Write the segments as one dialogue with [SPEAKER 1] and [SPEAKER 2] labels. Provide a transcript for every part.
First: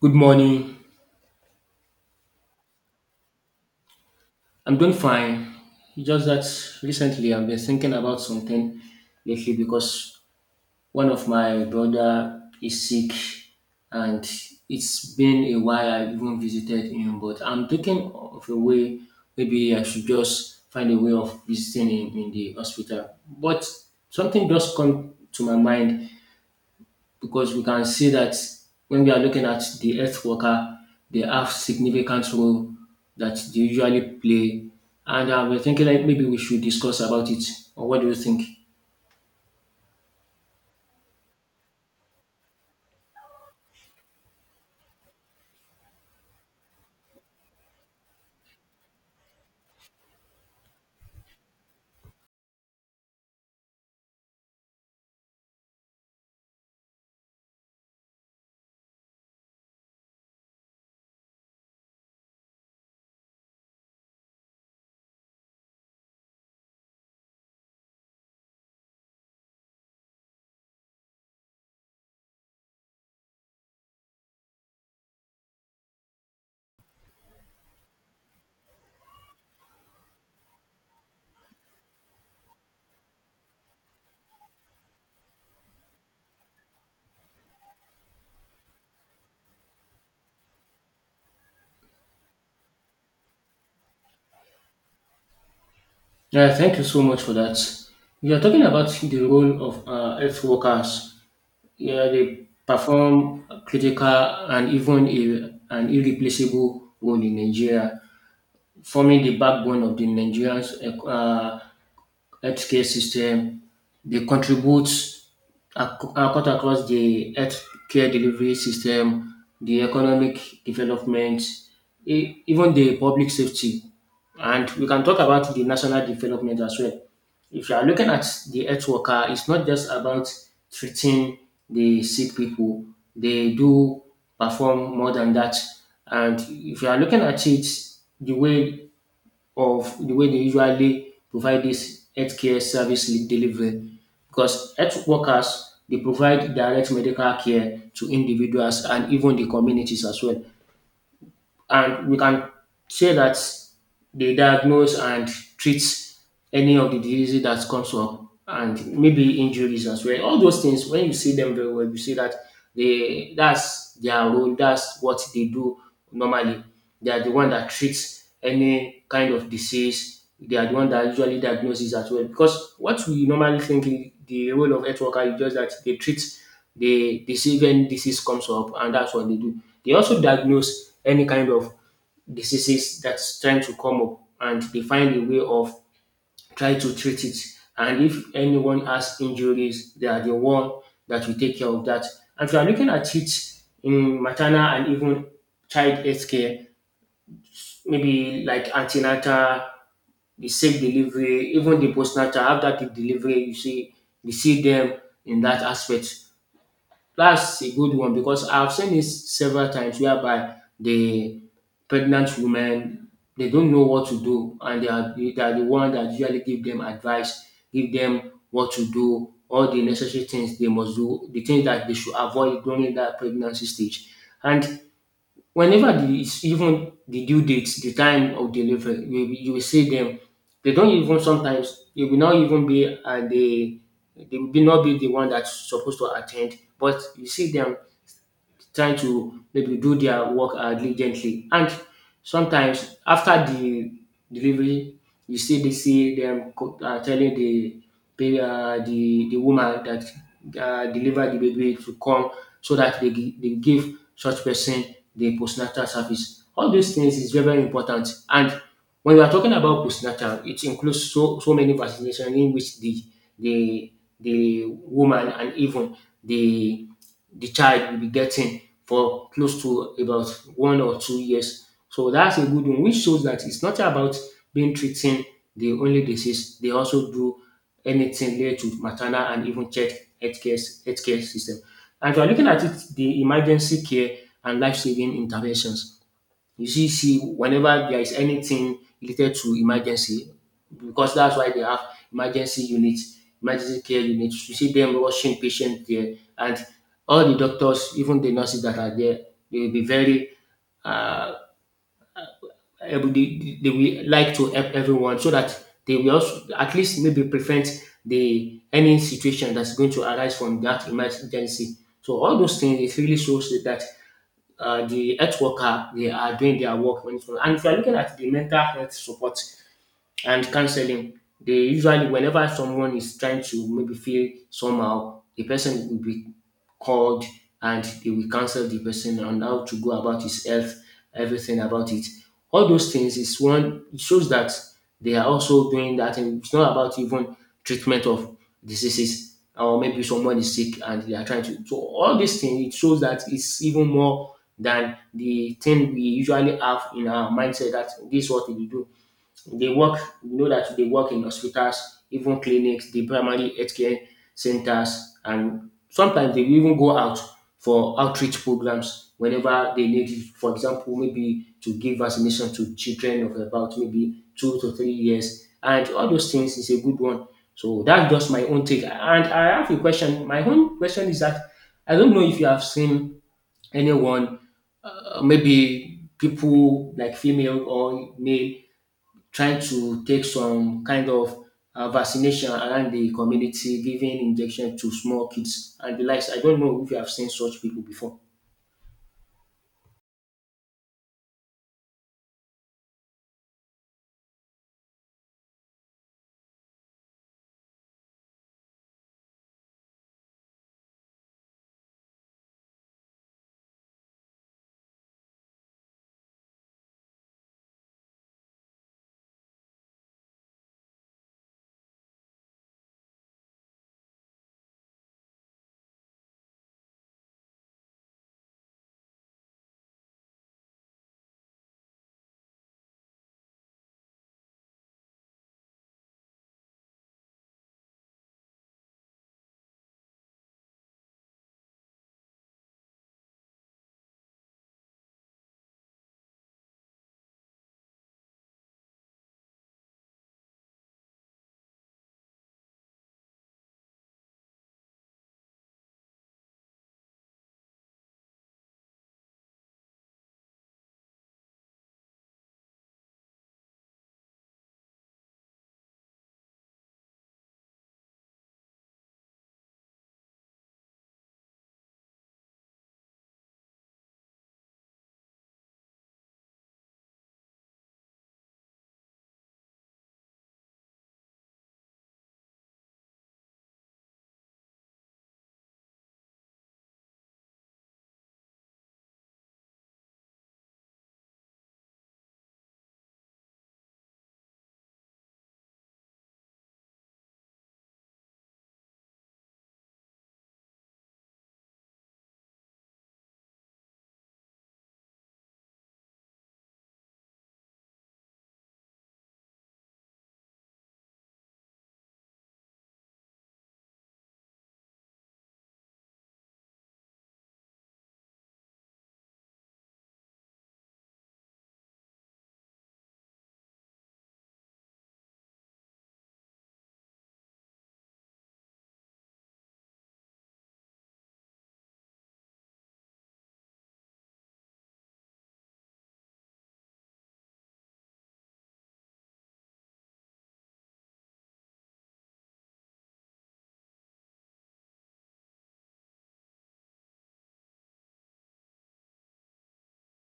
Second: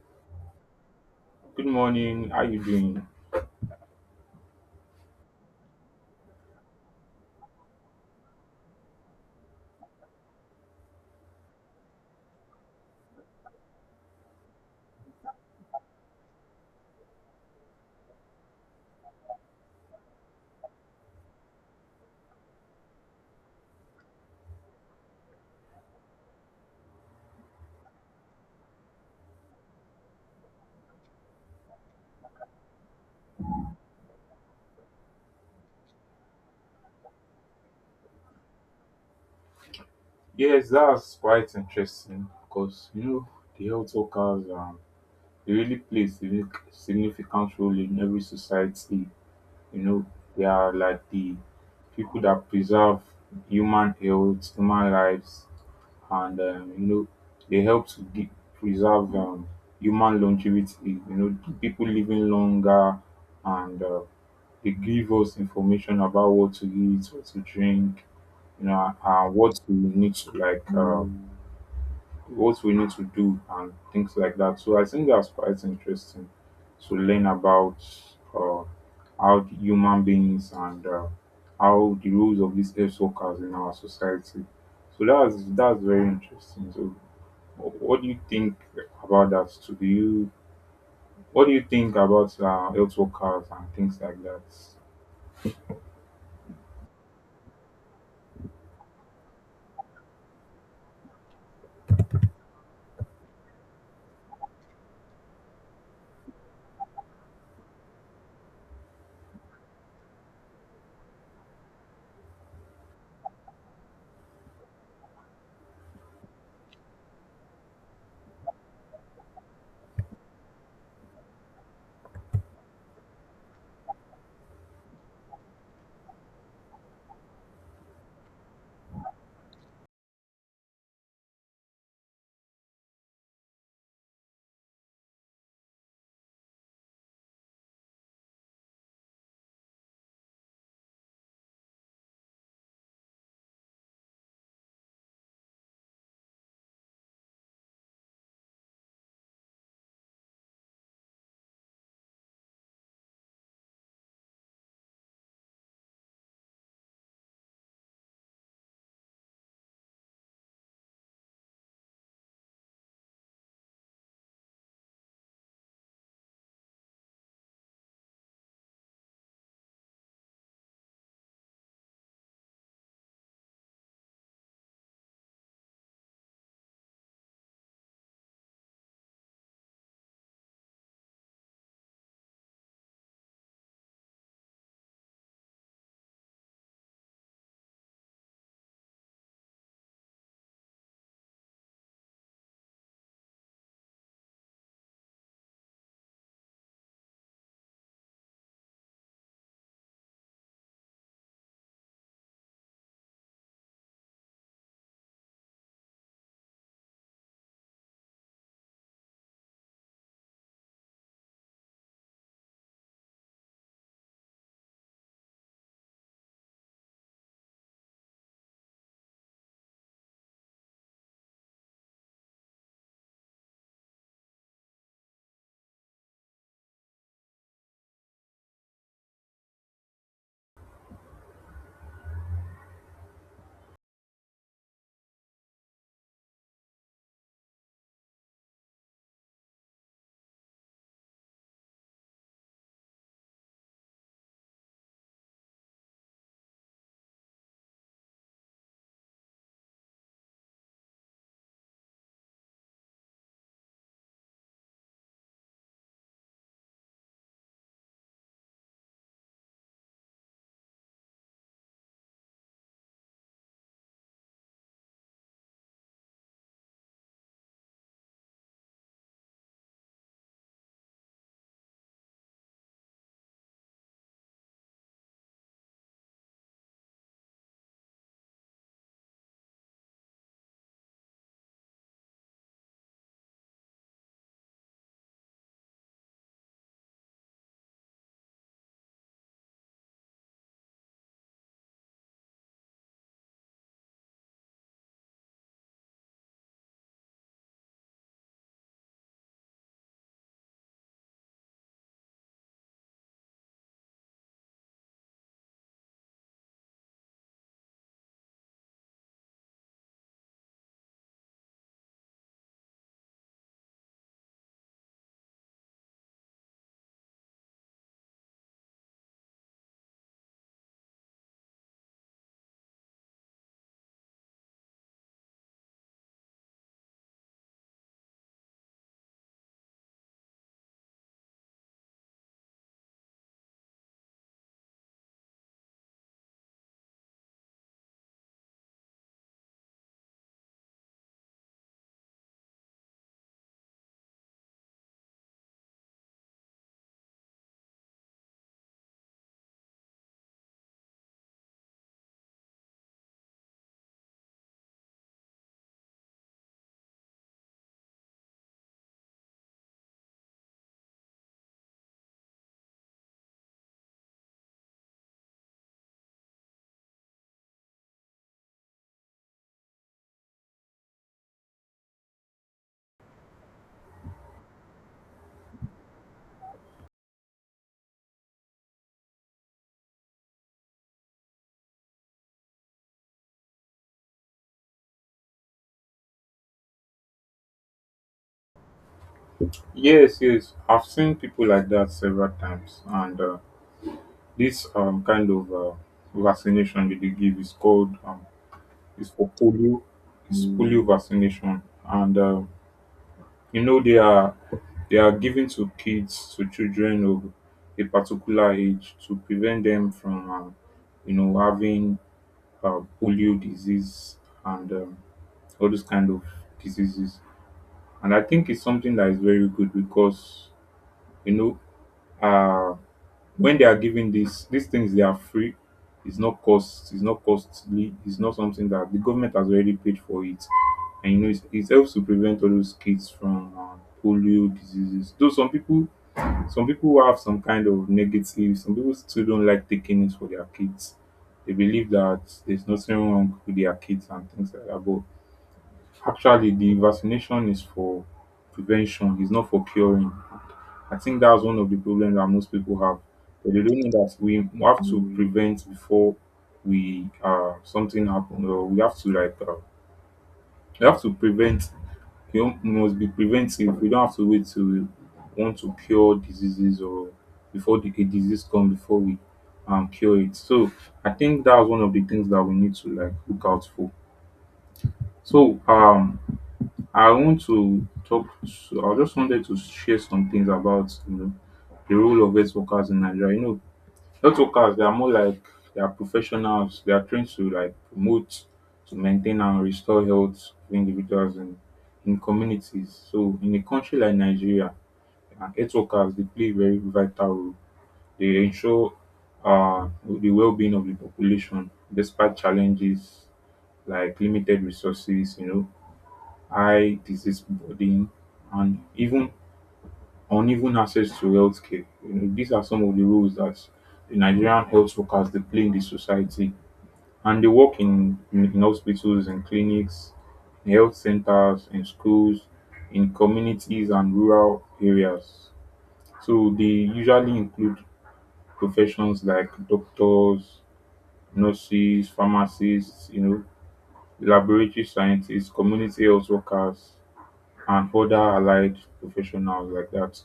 [SPEAKER 1] Good morning.
[SPEAKER 2] Good morning. How you doing?
[SPEAKER 1] I'm doing fine. It's just that recently I've been thinking about something lately because one of my brother is sick and it's been a while I even visited him, but I'm thinking of a way maybe I should just find a way of visiting him in the hospital. But something just come to my mind because we can see that when we are looking at the health worker, they have significant role that they usually play. And we are thinking like maybe we should discuss about it. Or what do you think?
[SPEAKER 2] Yes, that's quite interesting because you know the health workers they really play a significant role in every society. You know they are like the people that preserve human health, human lives, and you know they help to preserve human longevity. You know, people living longer and they give us information about what to eat, what to drink, you know, and what we need to what we need to do and things like that. So I think that's quite interesting to learn about uh, how the human beings and how the rules of these health workers in our society. So that's very interesting. So what do you think about that? So do you what do you think about health workers and things like that?
[SPEAKER 1] Yeah, thank you so much for that. We are talking about the role of health workers. Yeah, they perform a critical and even an irreplaceable role in Nigeria, forming the backbone of the Nigerian uh, healthcare system. They contribute cut across the healthcare delivery system, the economic development, even the public safety. And we can talk about the national development as well. If you are looking at the health worker, it's not just about treating the sick people. They do perform more than that. And if you are looking at it, the way the way they usually provide this healthcare delivery because health workers they provide direct medical care to individuals and even the communities as well. And we can say that they diagnose and treat any of the diseases that comes up and maybe injuries as well. All those things, when you see them very well, you see that they that's their role, that's what they do normally. They are the one that treats any kind of disease. They are the one that usually diagnoses as well. Because what we normally think is the role of health worker is just that they treat the disease when disease comes up, and that's what they do. They also diagnose any kind of diseases that's trying to come up, and they find a way of trying to treat it. And if anyone has injuries, they are the one that will take care of that. And if you are looking at it in maternal and even child health care, maybe like antenatal, the safe delivery, even the postnatal, after the delivery, you see them in that aspect. That's a good one because I've seen this several times whereby the pregnant women they don't know what to do and they are the one that usually give them advice, give them what to do, all the necessary things they must do, the things that they should avoid during that pregnancy stage. And whenever the is even the due date, the time of delivery, you will see them. They don't even sometimes they will not even be at the they will be not be the one that's supposed to attend, but you see them trying to maybe do their work diligently. And sometimes after the delivery, you still dey see them telling the the woman that deliver the baby to come so that they give such person the postnatal service. All these things is very important. And when we are talking about postnatal, it includes so many vaccinations in which the the woman and even the the child will be getting for close to about 1 or 2 years. So that's a good one, which shows that it's not about being treating the only disease. They also do anything related to maternal and even child healthcare, healthcare system. And if you're looking at it, the emergency care and life-saving interventions. See, whenever there is anything related to emergency, because that's why they have emergency unit, emergency care unit. You see them rushing patients there, and all the doctors, even the nurses that are there, they will be uh, they will like to help everyone so that they will also at least maybe prevent the any situation that's going to arise from that emergency. So all those things it really shows that the health worker they are doing their work when it comes. And if you are looking at the mental health support and counseling, they usually whenever someone is trying to maybe feel somehow, the person will be called and they will counsel the person on how to go about his health, everything about it. All those things is one it shows that they are also doing that and it's not about even treatment of diseases or maybe someone is sick and they are trying to so all these things it shows that it's even more than the thing we usually have in our mindset that this is what we do they work, you know that they work in hospitals, even clinics, the primary healthcare centers, and sometimes they will even go out for outreach programs whenever they need it. For example, maybe to give vaccination to children of about maybe 2 to 3 years. And all those things is a good one. So that's just my own take. And I have a question. My own question is that I don't know if you have seen anyone, maybe people like female or male, trying to take some kind of vaccination around the community, giving injection to small kids and the likes. I don't know if you have seen such people before.
[SPEAKER 2] Yes, yes, I've seen people like that several times, and this kind of vaccination that they give is called is for polio. It's polio vaccination, and you know they are given to kids, to children of a particular age to prevent them from you know, having polio disease and all those kind of diseases. And I think it's something that is very good because you know. uh, when they are giving this these things, they are free. It's not cost it's not costly. It's not something that the government has already paid for it, and you know it helps to prevent all those kids from polio diseases, though some people who have some kind of negative some people still don't like taking it for their kids. They believe that there's nothing wrong with their kids and things like that, but actually the vaccination is for prevention, it's not for curing. I think that's one of the problems that most people have, but they don't know that we have to prevent before we something happen, or we have to we have to prevent. You know, we must be preventive. We don't have to wait till we want to cure diseases, or before the a disease come before we cure it. So I think that's one of the things that we need to look out for. So I want to talk. I just wanted to share some things about you know the role of health workers in Nigeria. You know, health workers, they are more like they are professionals. They are trained to promote, to maintain and restore health of individuals and in communities. So in a country like Nigeria, health workers, they play a very vital role. They ensure the well-being of the population despite challenges like limited resources. You know, high disease burden, and even uneven access to health care. You know, these are some of the roles that the Nigerian health workers they play in the society, and they work in hospitals, and clinics, in health centers, in schools, in communities, and rural areas. So they usually include professions like doctors, nurses, pharmacists, you know, laboratory scientists, community health workers, and other allied professionals like that.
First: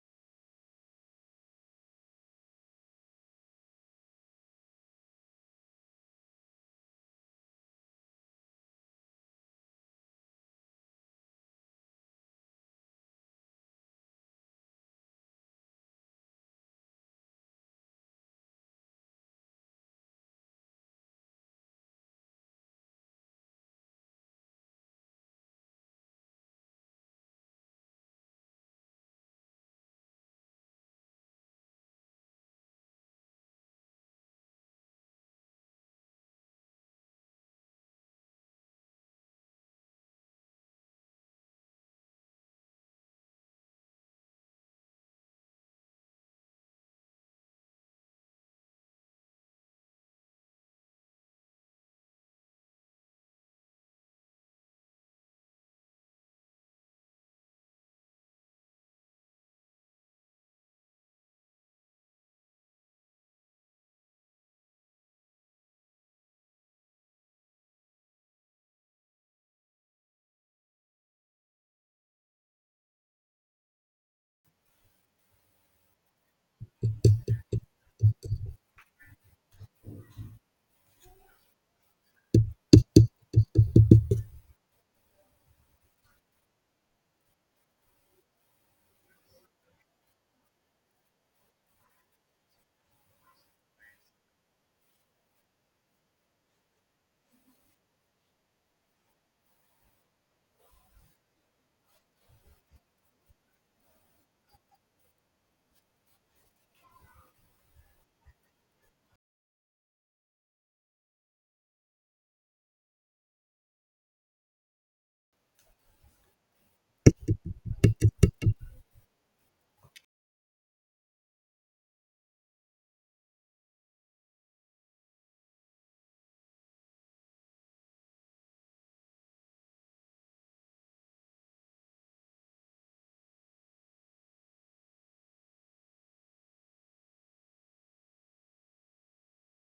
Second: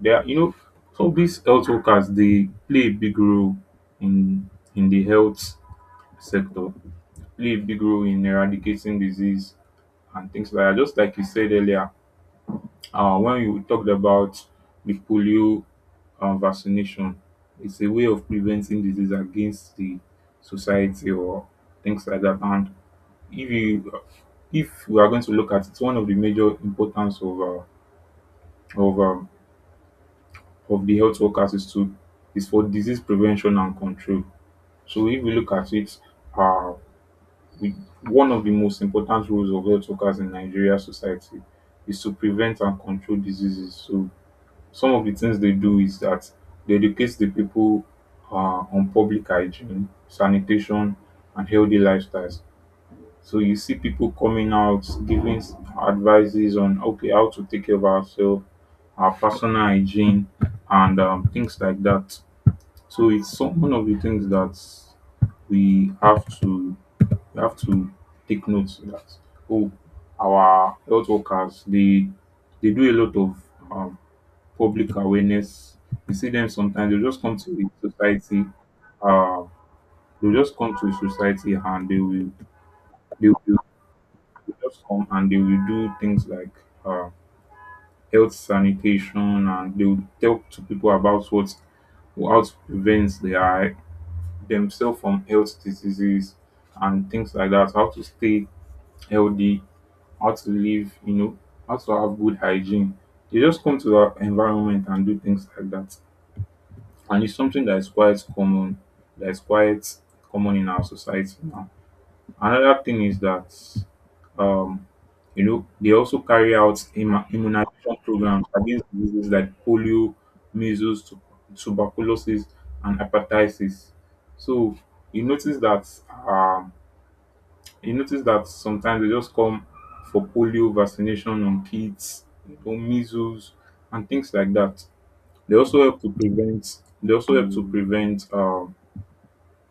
[SPEAKER 2] They are, you know, so these health workers they play a big role in in the health sector, play a big role in eradicating disease and things like that. Just like you said earlier, when you talked about the polio vaccination, it's a way of preventing disease against the society or things like that. And if you if we are going to look at it, one of the major importance of um, of the health workers is to is for disease prevention and control. So if we look at it, uh, we, one of the most important roles of health workers in Nigeria society is to prevent and control diseases. So some of the things they do is that they educate the people uh, on public hygiene, sanitation, and healthy lifestyles. So you see people coming out giving advices on okay how to take care of ourselves, our personal hygiene, and things like that. So it's some one of the things that we have to we have to take note that oh, our health workers, they do a lot of um, public awareness. You see them sometimes they just come to the society, uh, they just come to the society and they will they will they'll just come and they will do things like uh, health sanitation, and they will talk to people about what how to prevent their themselves from health diseases and things like that. How to stay healthy, how to live, you know, how to have good hygiene. They just come to our environment and do things like that. And it's something that is quite common, that is quite in our society now. Another thing is that um, you know they also carry out immunization programs against diseases like polio, measles, tuberculosis, and hepatitis. So you notice that um, sometimes they just come for polio vaccination on kids, you know, measles, and things like that. They also help to prevent. They also help to prevent.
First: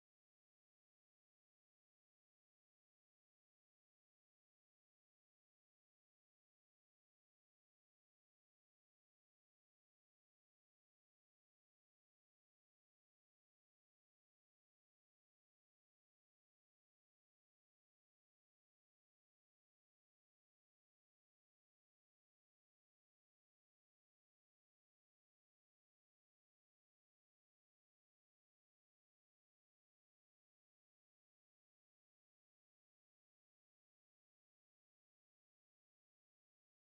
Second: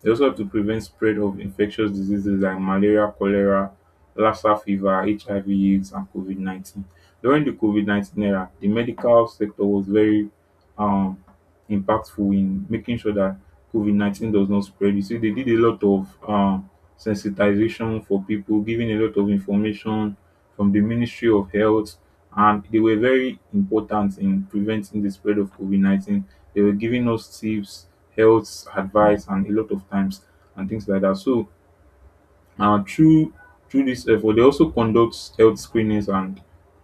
[SPEAKER 2] They also help to prevent spread of infectious diseases like malaria, cholera, Lassa fever, HIV/AIDS, and COVID 19. During the COVID 19 era, the medical sector was very um impactful in making sure that COVID-19 does not spread. You see, they did a lot of sensitization for people, giving a lot of information from the Ministry of Health, and they were very important in preventing the spread of COVID-19. They were giving us tips, health advice, and a lot of times and things like that. So na through this effort they also conduct health screenings and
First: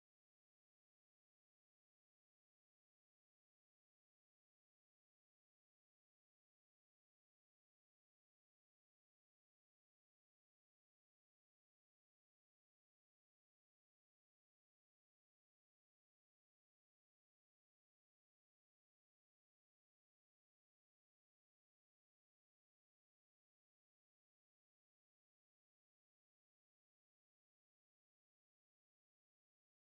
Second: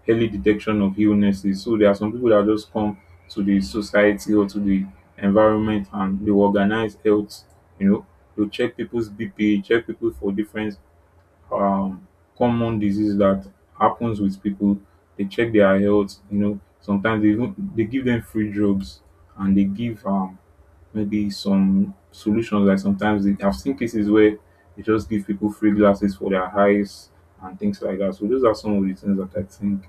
[SPEAKER 2] early detection of illnesses. So there are some people that just come to the society or to the environment and dey organize health, you know, to check people's BP, check people for different um common disease that happens with people. They check their health, you know, sometimes they even dey give them free drugs, and they give maybe some solutions. Like sometimes I've seen cases where they just give people free glasses for their eyes and things like that. So those are some of the things that I think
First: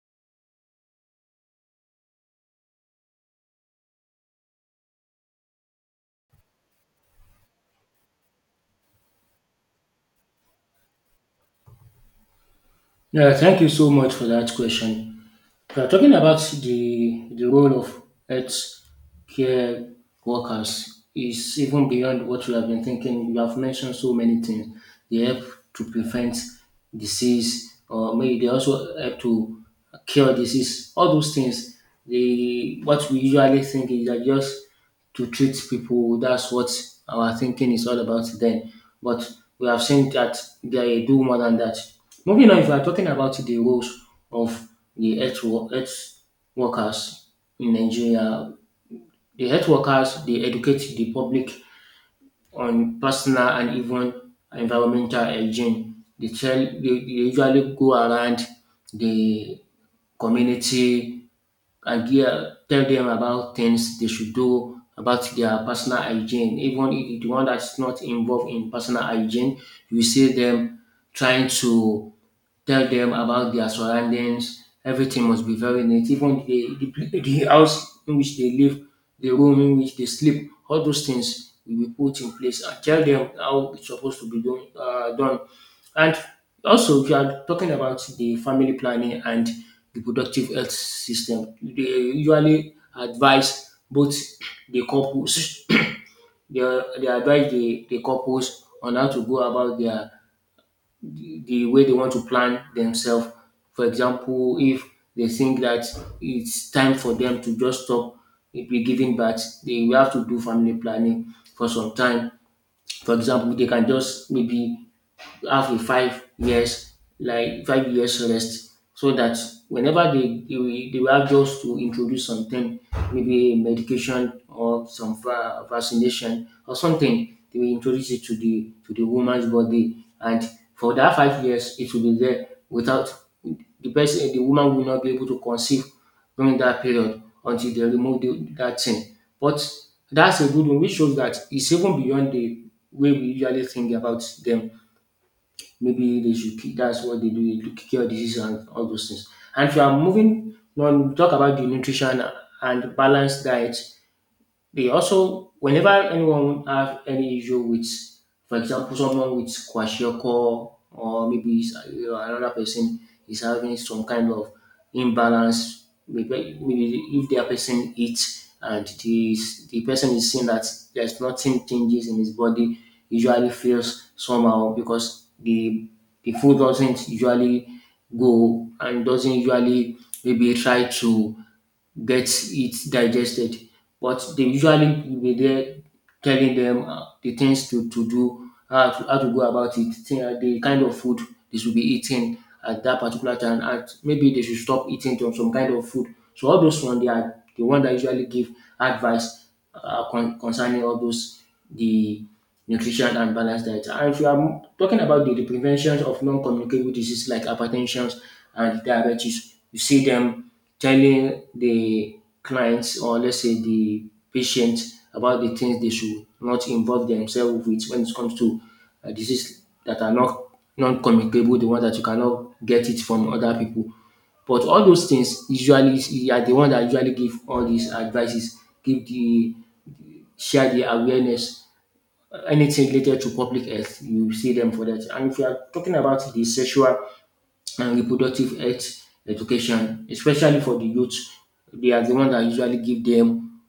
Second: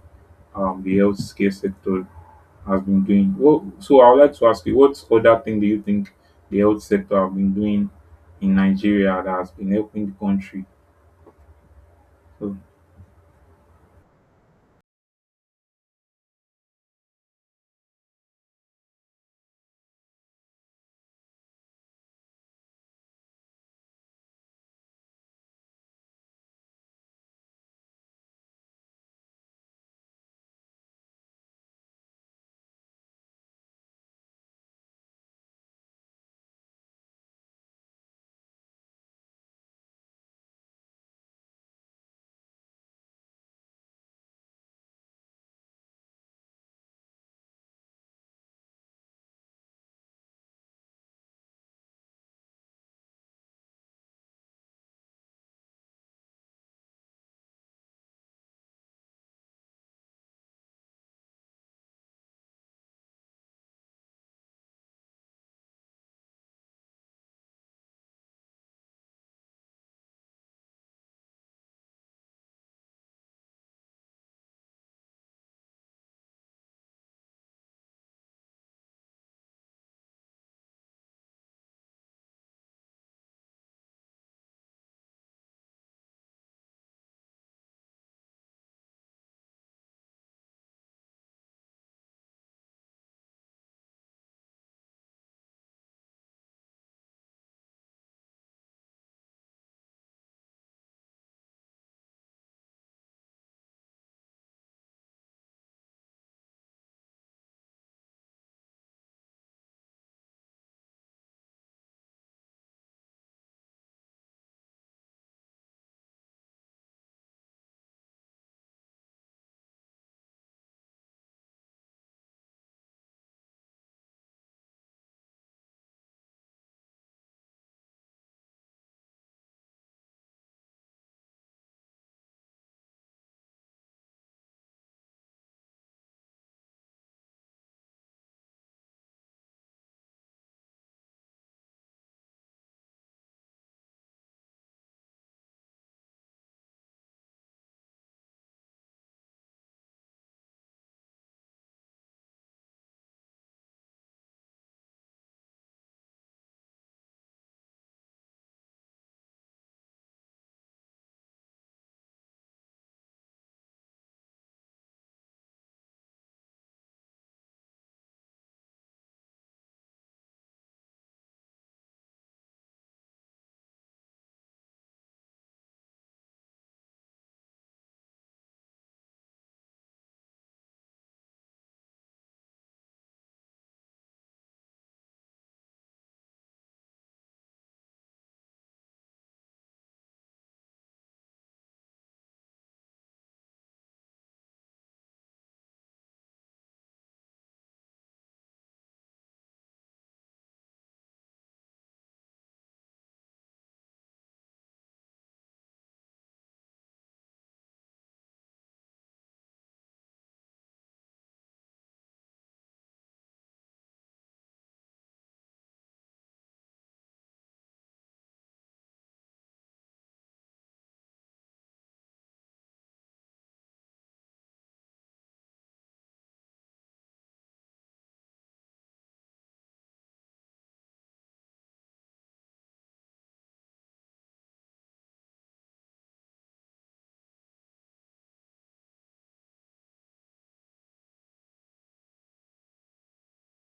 [SPEAKER 2] the healthcare sector has been doing. Well, so I would like to ask you, what other thing do you think the health sector have been doing in Nigeria that has been helping the country? So,
[SPEAKER 1] Yeah, thank you so much for that question. We are talking about the role of health care workers is even beyond what we have been thinking. You have mentioned so many things. They help to prevent disease, or maybe they also help to cure disease. All those things, they what we usually think is that just to treat people. That's what our thinking is all about then. But we have seen that they do more than that. Moving on, if we are talking about the roles of the health workers in Nigeria, the health workers they educate the public on personal and even environmental hygiene. They usually go around the community idea, tell them about things they should do about their personal hygiene. Even if the one that's not involved in personal hygiene, you see them trying to tell them about their surroundings. Everything must be very neat. Even the house in which they live, the room in which they sleep, all those things will be put in place and tell them how it's supposed to be done. And also, if you are talking about the family planning and reproductive health system, they usually advise both the couples, they advise the couples on how to go about their the way they want to plan themselves. For example, if they think that it's time for them to just stop be giving birth, they will have to do family planning for some time. For example, they can just maybe have a 5 years like 5 years rest so that whenever they will have just to introduce something maybe a medication or some vaccination or something they will introduce it to the woman's body and for that 5 years it will be there without the woman will not be able to conceive during that period until they remove that thing but that's a good one which shows that it's even beyond the way we usually think about them. Maybe they should keep that's what they do cure disease and all those things. And if you are moving on, talk about the nutrition and balanced diet. They also, whenever anyone have any issue with, for example, someone with kwashiorkor or you know, another person is having some kind of imbalance, maybe if their person eats and this, the person is seeing that there's nothing changes in his body, usually feels somehow because the food doesn't usually go and doesn't usually maybe try to gets it digested. But they usually will be there telling them the things to do, how to go about it, the kind of food they should be eating at that particular time, and maybe they should stop eating some kind of food. So all those ones, they are the one that usually give advice concerning all those the nutrition and balanced diet. And if you are talking about the prevention of non-communicable diseases like hypertension and diabetes, you see them telling the clients or let's say the patients about the things they should not involve themselves with when it comes to diseases that are not non-communicable, the one that you cannot get it from other people. But all those things, usually you are the one that usually give all these advices, give the share the awareness, anything related to public health, you see them for that. And if you are talking about the sexual and reproductive health education, especially for the youth, they are the ones that usually give them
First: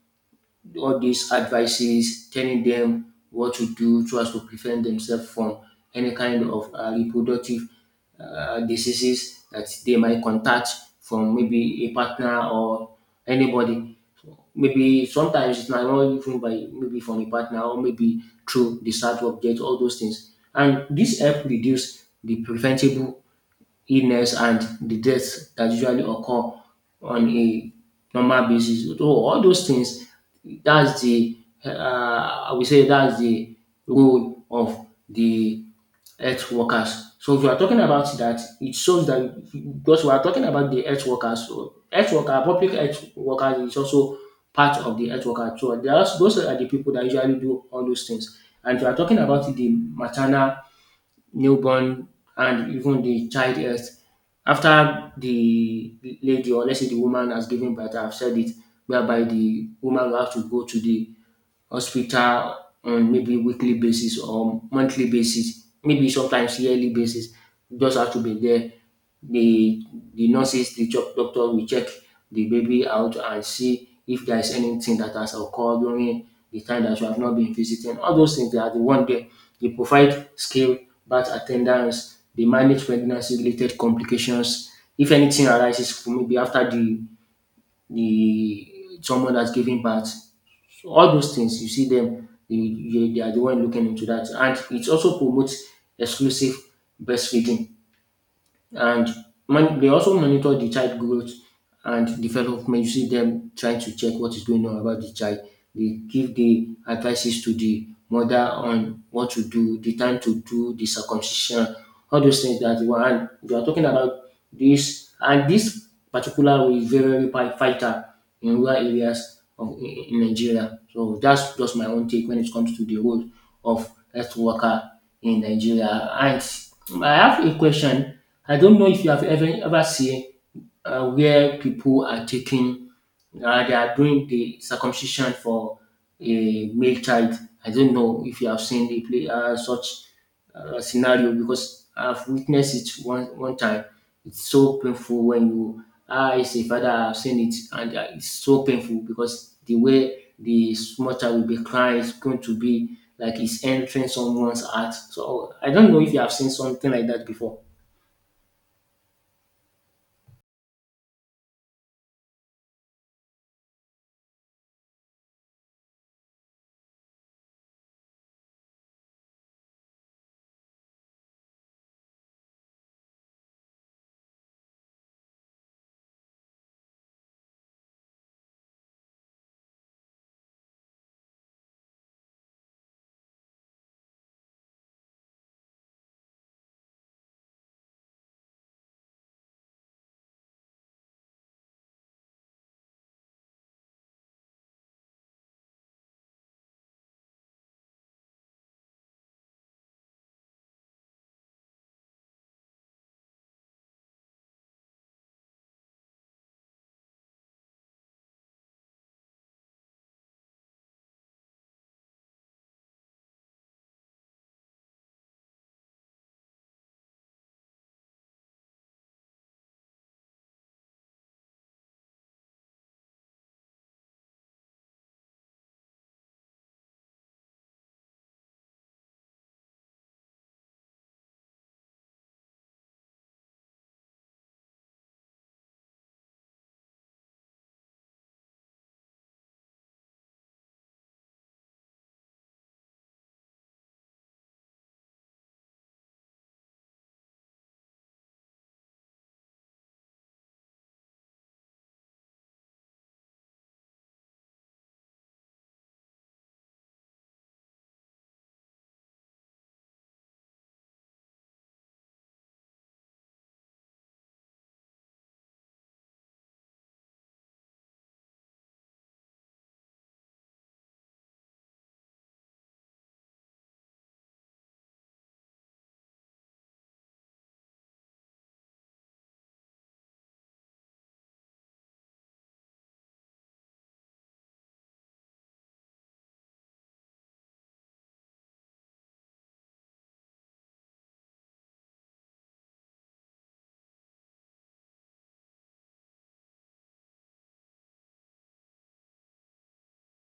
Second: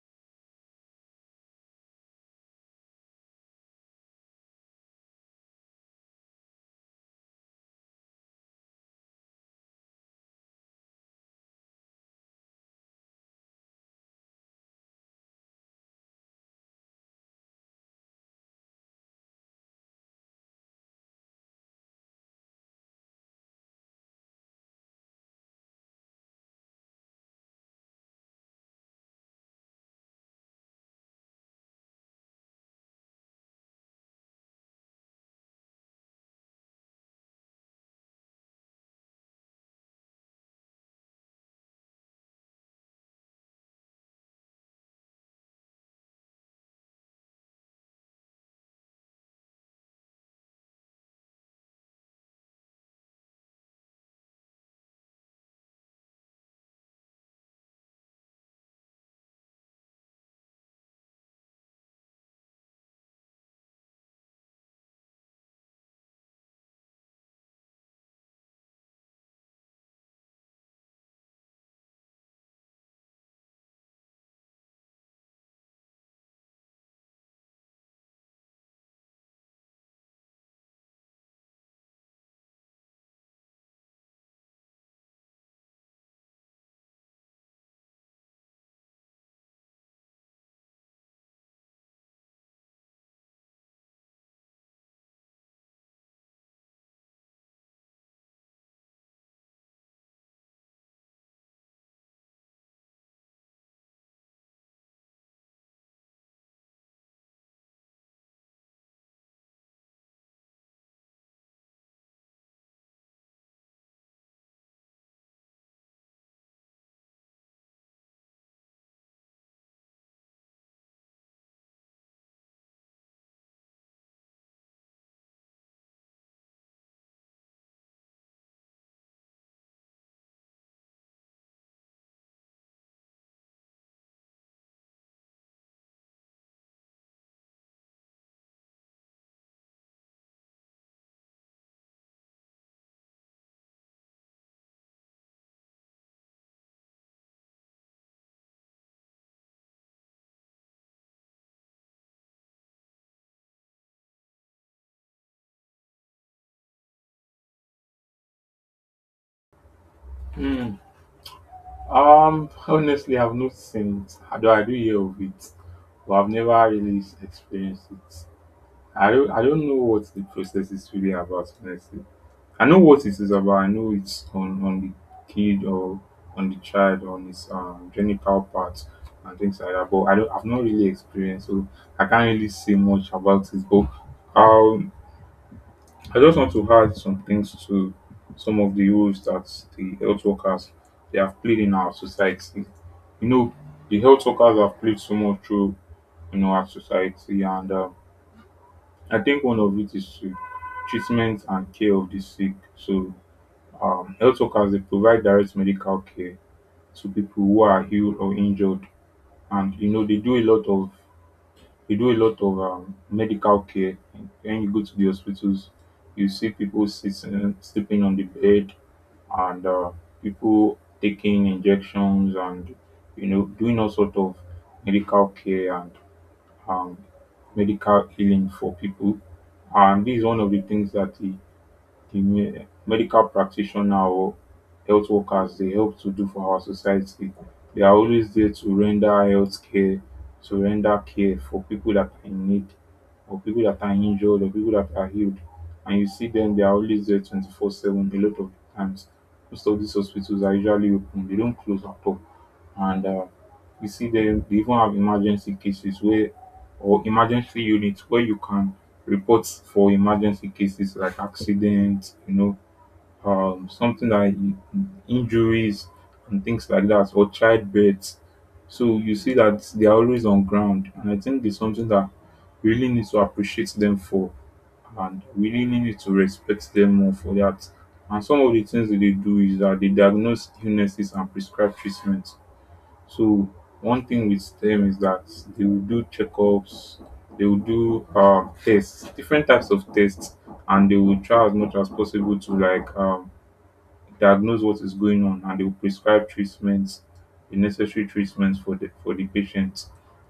[SPEAKER 1] all these advices, telling them what to do so as to prevent themselves from any kind of reproductive diseases that they might contact from maybe a partner or anybody. Maybe sometimes it's not only even by maybe from a partner or maybe through the sad object, all those things. And this help reduce the preventable illness and the death that usually occur on a normal basis. So all those things, that's the I would say that's the role of the health workers. So if you are talking about that, it shows that because we are talking about the health workers, so health worker, public health workers is also part of the health worker. So there are, those are the people that usually do all those things. And if you are talking about the maternal, newborn and even the child health. After the lady, or let's say the woman, has given birth, I've said it, whereby the woman will have to go to the hospital on maybe weekly basis or monthly basis, maybe sometimes yearly basis. You just have to be there. The the nurses, the doctor will check the baby out and see if there is anything that has occurred during the time that you have not been visiting. All those things, they are the one there. They provide skill, birth attendance, they manage pregnancy related complications. If anything arises for maybe after the someone that's giving birth. So all those things you see them, they are the one looking into that, and it also promotes exclusive breastfeeding. And man, they also monitor the child growth and development. You see them trying to check what is going on about the child. They give the advices to the mother on what to do, the time to do the circumcision, all those things that you are. And you are talking about this, and this particular way is very, very, vital in rural areas of in Nigeria. So that's just my own take when it comes to the role of health worker in Nigeria. And I have a question. I don't know if you have ever seen where people are taking they are doing the circumcision for a male child. I don't know if you have seen the play such scenario, because I've witnessed it one time. It's so painful when you, I as a father, I have seen it, and it's so painful, because the way the small child will be crying is going to be like it's entering someone's heart. So I don't know if you have seen something like that before.
[SPEAKER 2] hmm, honestly, I've not seen it. I do hear of it, but I've never really experienced it. I don't know what the process is really about, honestly. I know what it is about. I know it's on the kid or on the child, on his genital parts and things like that. But I don't, I've not really experienced, so I can't really say much about it. But um, I just want to add some things to some of the roles that the health workers they have played in our society. You know, the health workers have played so much role in our society, and I think one of it is to treatment and care of the sick. So, health workers they provide direct medical care to people who are ill or injured, and you know they do a lot of medical care. When you go to the hospitals, you see people sitting, sleeping on the bed, and people taking injections and you know doing all sort of medical care and um, medical healing for people. And this is one of the things that the medical practitioner or health workers they help to do for our society. They are always there to render health care, to render care for people that are in need, or people that are injured, or people that are healed. And you see them, they are always there 24/7 a lot of times. Most of these hospitals are usually open, they don't close at all. And you see them, they even have emergency cases where or emergency units where you can report for emergency cases like accidents, something like injuries and things like that, or childbirth. So you see that they are always on ground, and I think it's something that we really need to appreciate them for, and we really need to respect them more for that. And some of the things that they do is that they diagnose illnesses and prescribe treatment. So one thing with them is that they will do checkups, they will do tests, different types of tests, and they will try as much as possible to like diagnose what is going on, and they will prescribe treatments, the necessary treatments for the patient.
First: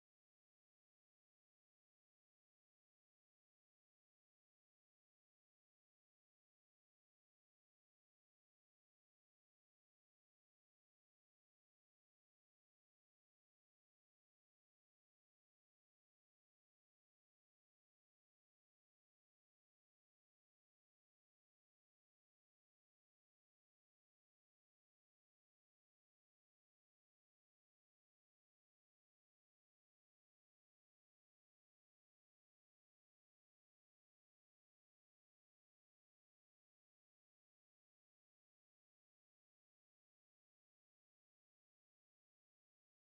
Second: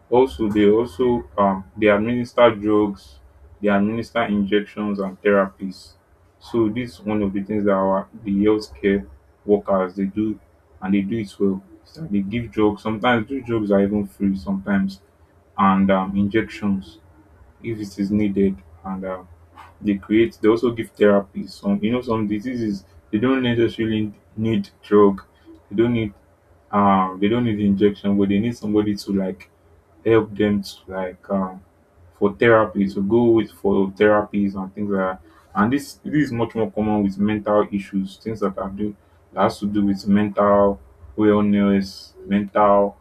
[SPEAKER 2] Also they administer drugs, they administer injections and therapies. So this is one of the things that our the healthcare workers they do, and they do it well. Is that They give drugs. Sometimes those drugs are even free. Sometimes. And injections, if it is needed. And they create they also give therapies. Some you know some diseases, they don't necessarily need drug, they don't need injection, but they need somebody to like help them to like for therapy to go with for therapies and things like that. And this is much more common with mental issues, things that are do that has to do with mental wellness, mental,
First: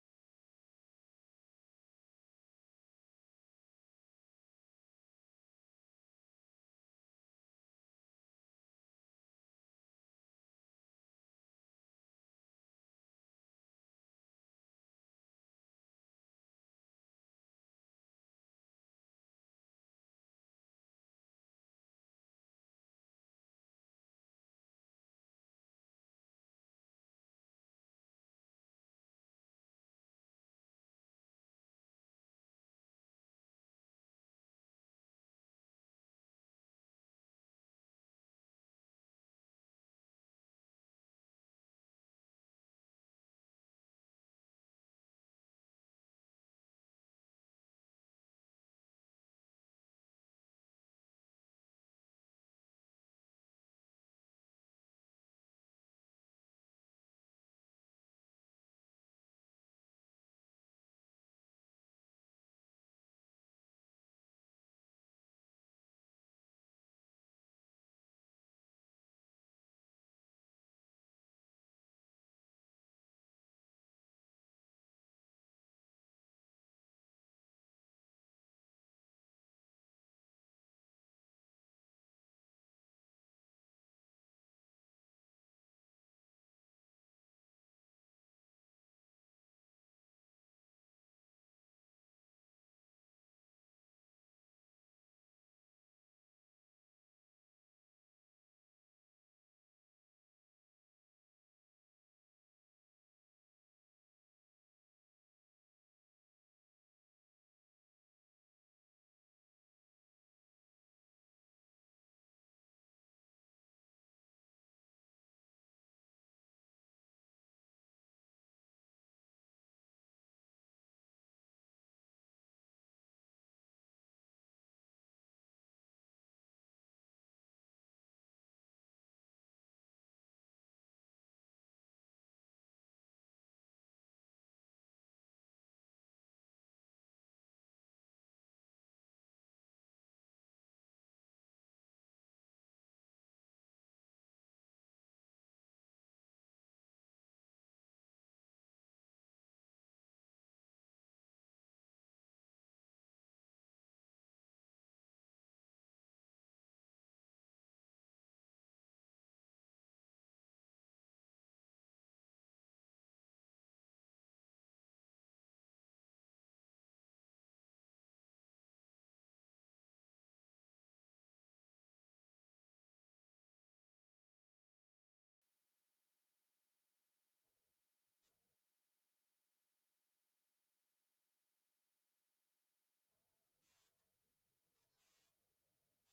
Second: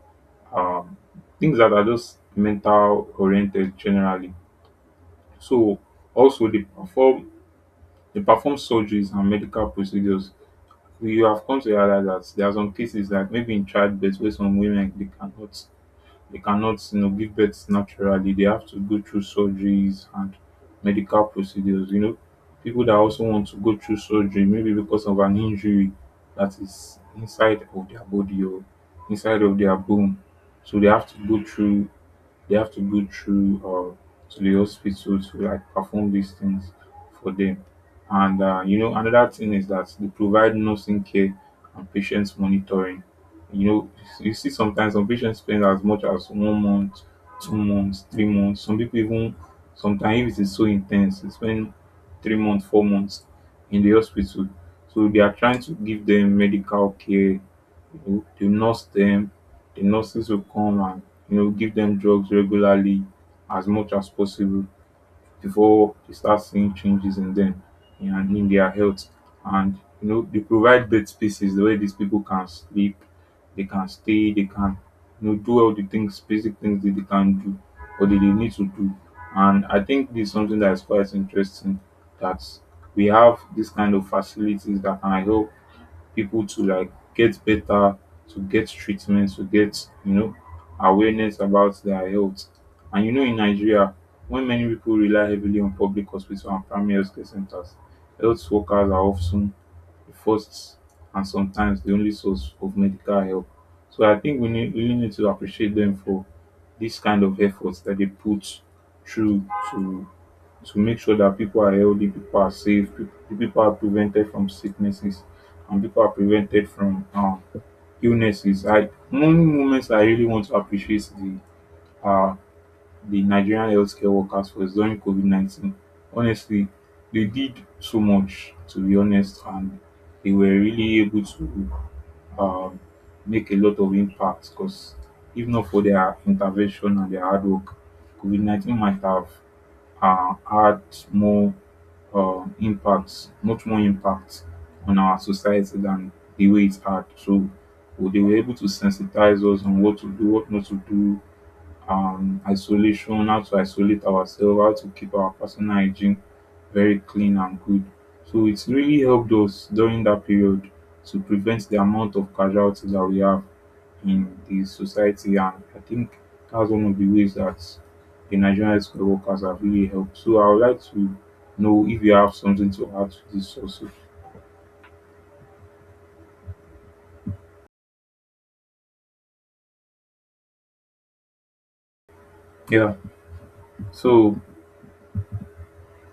[SPEAKER 2] um things that are just mental oriented generally. So also they perform surgeries and medical procedures. We have come to realize that there are some cases like maybe in childbirth where some women, they cannot, give birth naturally. They have to go through surgeries and medical procedures. You know, people that also want to go through surgery maybe because of an injury that is inside of their body or inside of their bone. So they have to go through they have to go through to the hospital to like perform these things for them. And another thing is that they provide nursing care and patients monitoring. You know, you see sometimes some patients spend as much as one month, 2 months, 3 months. Some people even sometimes, if it is so intense, they spend 3 months, 4 months in the hospital. So they are trying to give them medical care. You know, they nurse them, the nurses will come and give them drugs regularly as much as possible before they start seeing changes in them and in their health. And they provide bed spaces where these people can sleep, they can stay, they can, do all the things, basic things that they can do or that they need to do. And I think this is something that is quite interesting, that we have this kind of facilities that can help people to like get better, to get treatment, to get, awareness about their health. And in Nigeria, when many people rely heavily on public hospitals and primary healthcare centers, health workers are often the first and sometimes the only source of medical help. So I think we need, really need to appreciate them for this kind of efforts that they put through to make sure that people are healthy, people are safe, people are prevented from sicknesses, and people are prevented from illnesses. I One moment I really want to appreciate the uh, the Nigerian healthcare workers for is during COVID-19. Honestly, they did so much, to be honest, and they were really able to um, make a lot of impact, because if not for their intervention and their hard work, COVID-19 might have had more impact, much more impact on our society than the way it had. So, well, they were able to sensitize us on what to do, what not to do, isolation, how to isolate ourselves, how to keep our personal hygiene very clean and good. So it's really helped us during that period to prevent the amount of casualties that we have in the society. And I think that's one of the ways that the Nigerian healthcare workers have really helped. So I would like to know if you have something to add to this also. Yeah. So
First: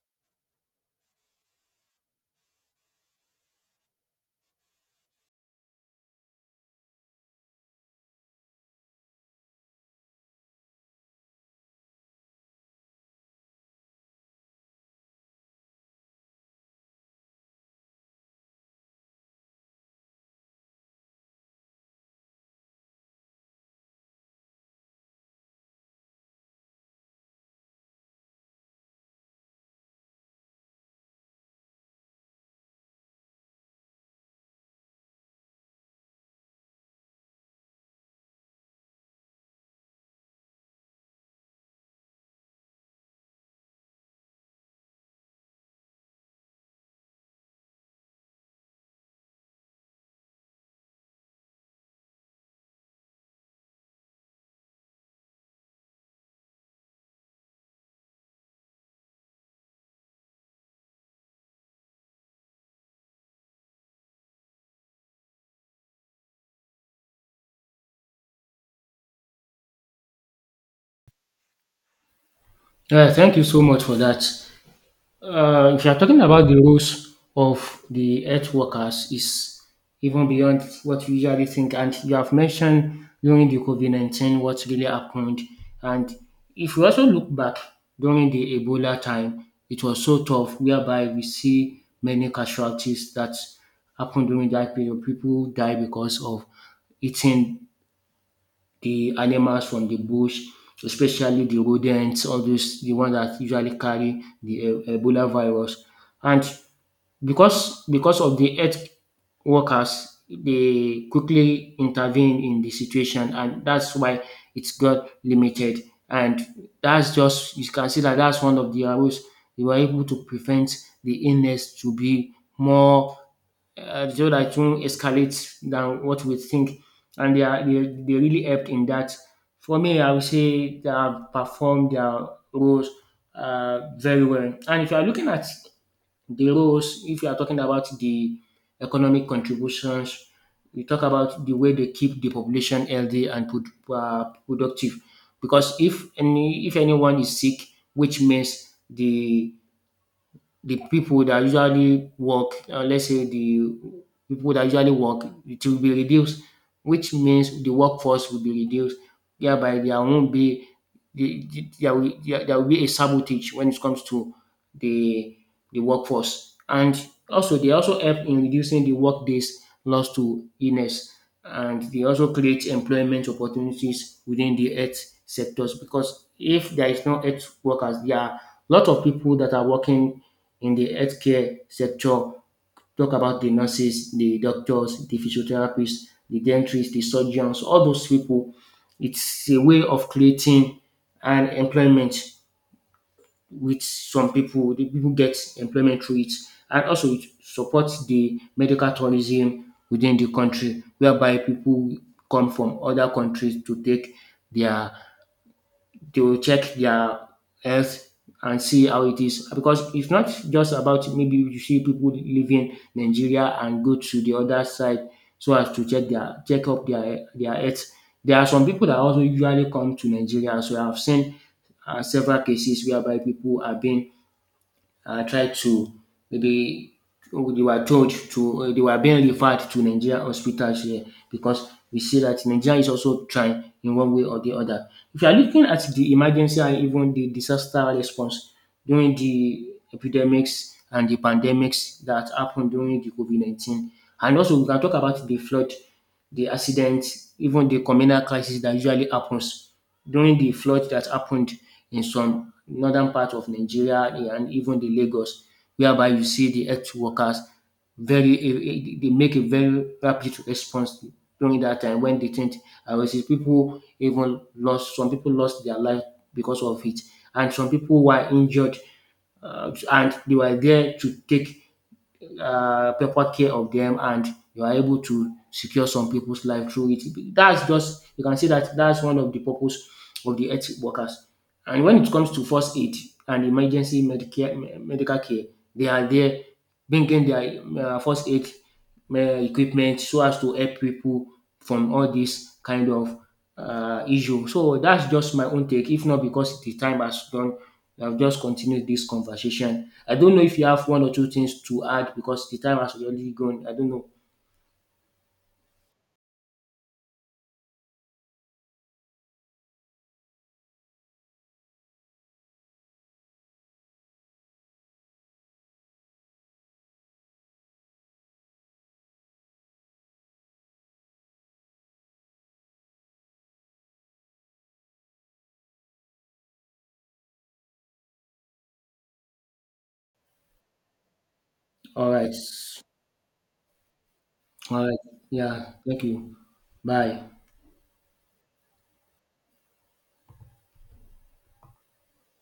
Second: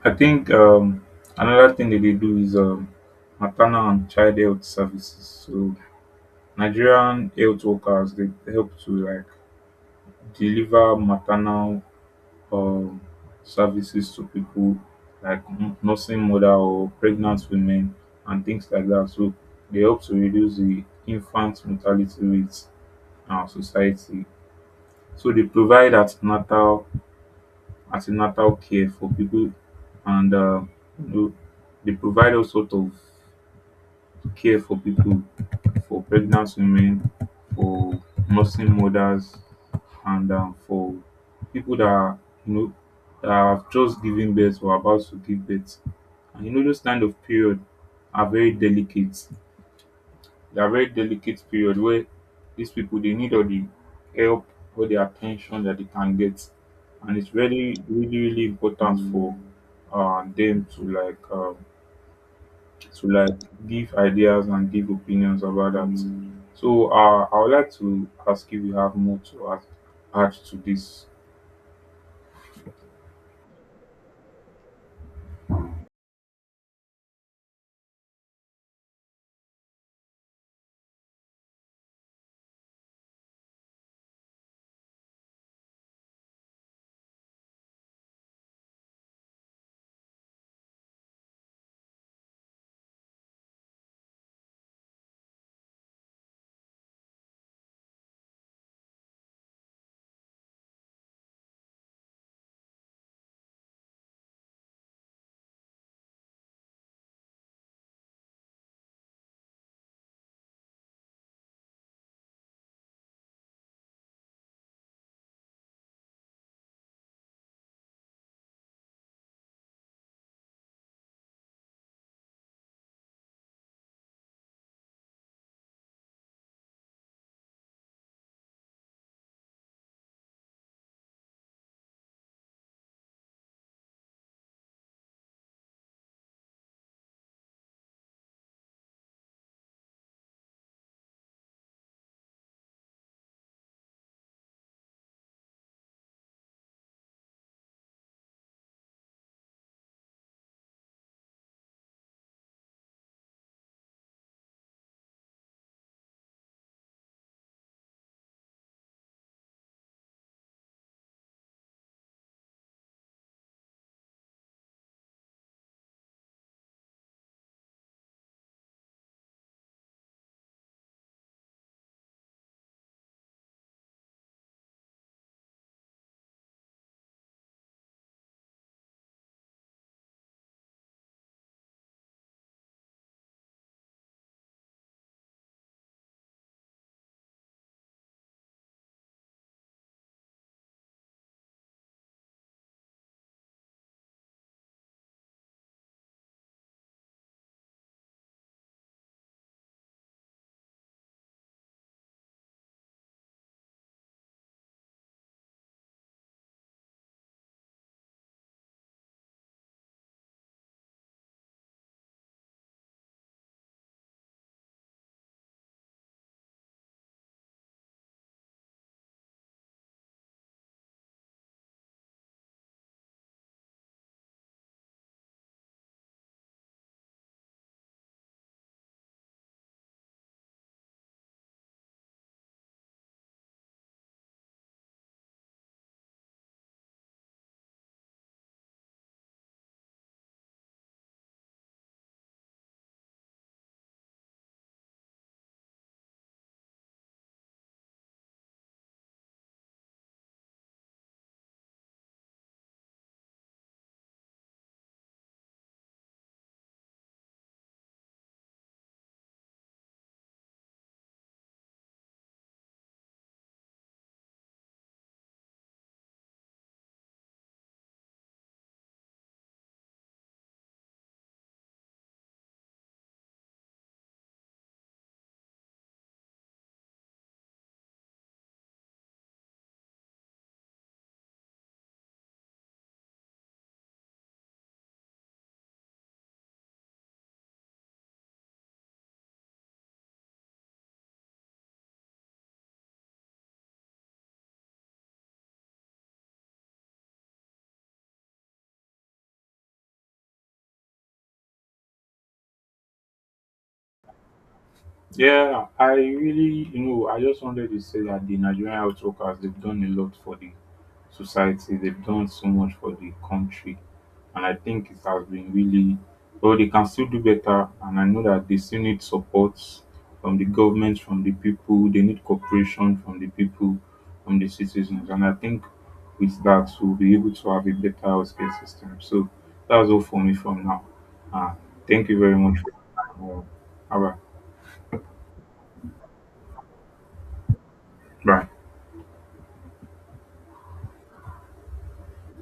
[SPEAKER 2] I think another thing that they do is maternal and child health services. So Nigerian health workers, they help to like deliver maternal um services to people like nursing mother or pregnant women and things like that. So they help to reduce the infant mortality rates in our society. So they provide an ten atal an care for people, and dey provide all sort of care for people, for pregnant women, for nursing mothers, and for people that are, you know, that have just given birth or about to give birth. And those kind of period are very delicate. They are very delicate period where these people they need all the help, all the attention that they can get, and it's really, really, really important for them to like. To like give ideas and give opinions about that. So I would like to ask if you have more to add, to this.
[SPEAKER 1] Yeah, thank you so much for that. If you are talking about the roles of the health workers, is even beyond what you usually think, and you have mentioned during the COVID-19 what really happened. And if you also look back during the Ebola time, it was so tough, whereby we see many casualties that happened during that period. People die because of eating the animals from the bush, especially the rodents, all those the one that usually carry the Ebola virus. And because of the health workers, they quickly intervene in the situation, and that's why it's got limited. And that's just, you can see that that's one of the arrows, they were able to prevent the illness to be more, so that won't escalate than what we think. And they are, they really helped in that. For me, I would say they have performed their roles very well. And if you are looking at the roles, if you are talking about the economic contributions, you talk about the way they keep the population healthy and productive. Because if any if anyone is sick, which means the people that usually work, let's say the people that usually work, it will be reduced, which means the workforce will be reduced, thereby there won't be there will be a sabotage when it comes to the the workforce. And also they also help in reducing the workdays lost to illness, and they also create employment opportunities within the health sectors. Because if there is no health workers, there are a lot of people that are working in the healthcare sector, talk about the nurses, the doctors, the physiotherapists, the dentists, the surgeons, all those people. It's a way of creating an employment with some people. The people get employment through it, and also it supports the medical tourism within the country, whereby people come from other countries to take their they will check their health and see how it is. Because it's not just about maybe you see people leaving Nigeria and go to the other side so as to check up their health. There are some people that also usually come to Nigeria. So I've seen several cases whereby people are being tried to, maybe they were told to they were being referred to Nigerian hospitals here, because we see that Nigeria is also trying in one way or the other. If you are looking at the emergency and even the disaster response during the epidemics and the pandemics that happened during the COVID 19, and also we can talk about the flood, the accident, even the communal crisis that usually happens during the flood that happened in some northern part of Nigeria, and even the Lagos, whereby you see the health workers very they make a very rapid response during that time. When they think, I will see people, even lost, some people lost their life because of it, and some people were injured, and they were there to take proper care of them, and you are able to secure some people's life through it. That's just, you can see that that's one of the purpose of the health workers. And when it comes to first aid and emergency medicare medical care, they are there bringing their first aid equipment so as to help people from all dis kind of issue. So that's just my own take. If not because the time has done, I have just continued this conversation. I don't know if you have one or two things to add, because the time has already gone. I don't know.
[SPEAKER 2] Yeah, I really, I just wanted to say that the Nigerian health workers, they've done a lot for the society, they've done so much for the country. And I think it has been really, well, they can still do better. And I know that they still need support from the government, from the people, they need cooperation from the people, from the citizens. And I think with that, we'll be able to have a better healthcare system. So that's all for me from now. Uh, thank
[SPEAKER 1] All
[SPEAKER 2] you
[SPEAKER 1] right.
[SPEAKER 2] very much for your time. Bye.
[SPEAKER 1] All right. Yeah. Thank you. Bye.
[SPEAKER 2] Bye.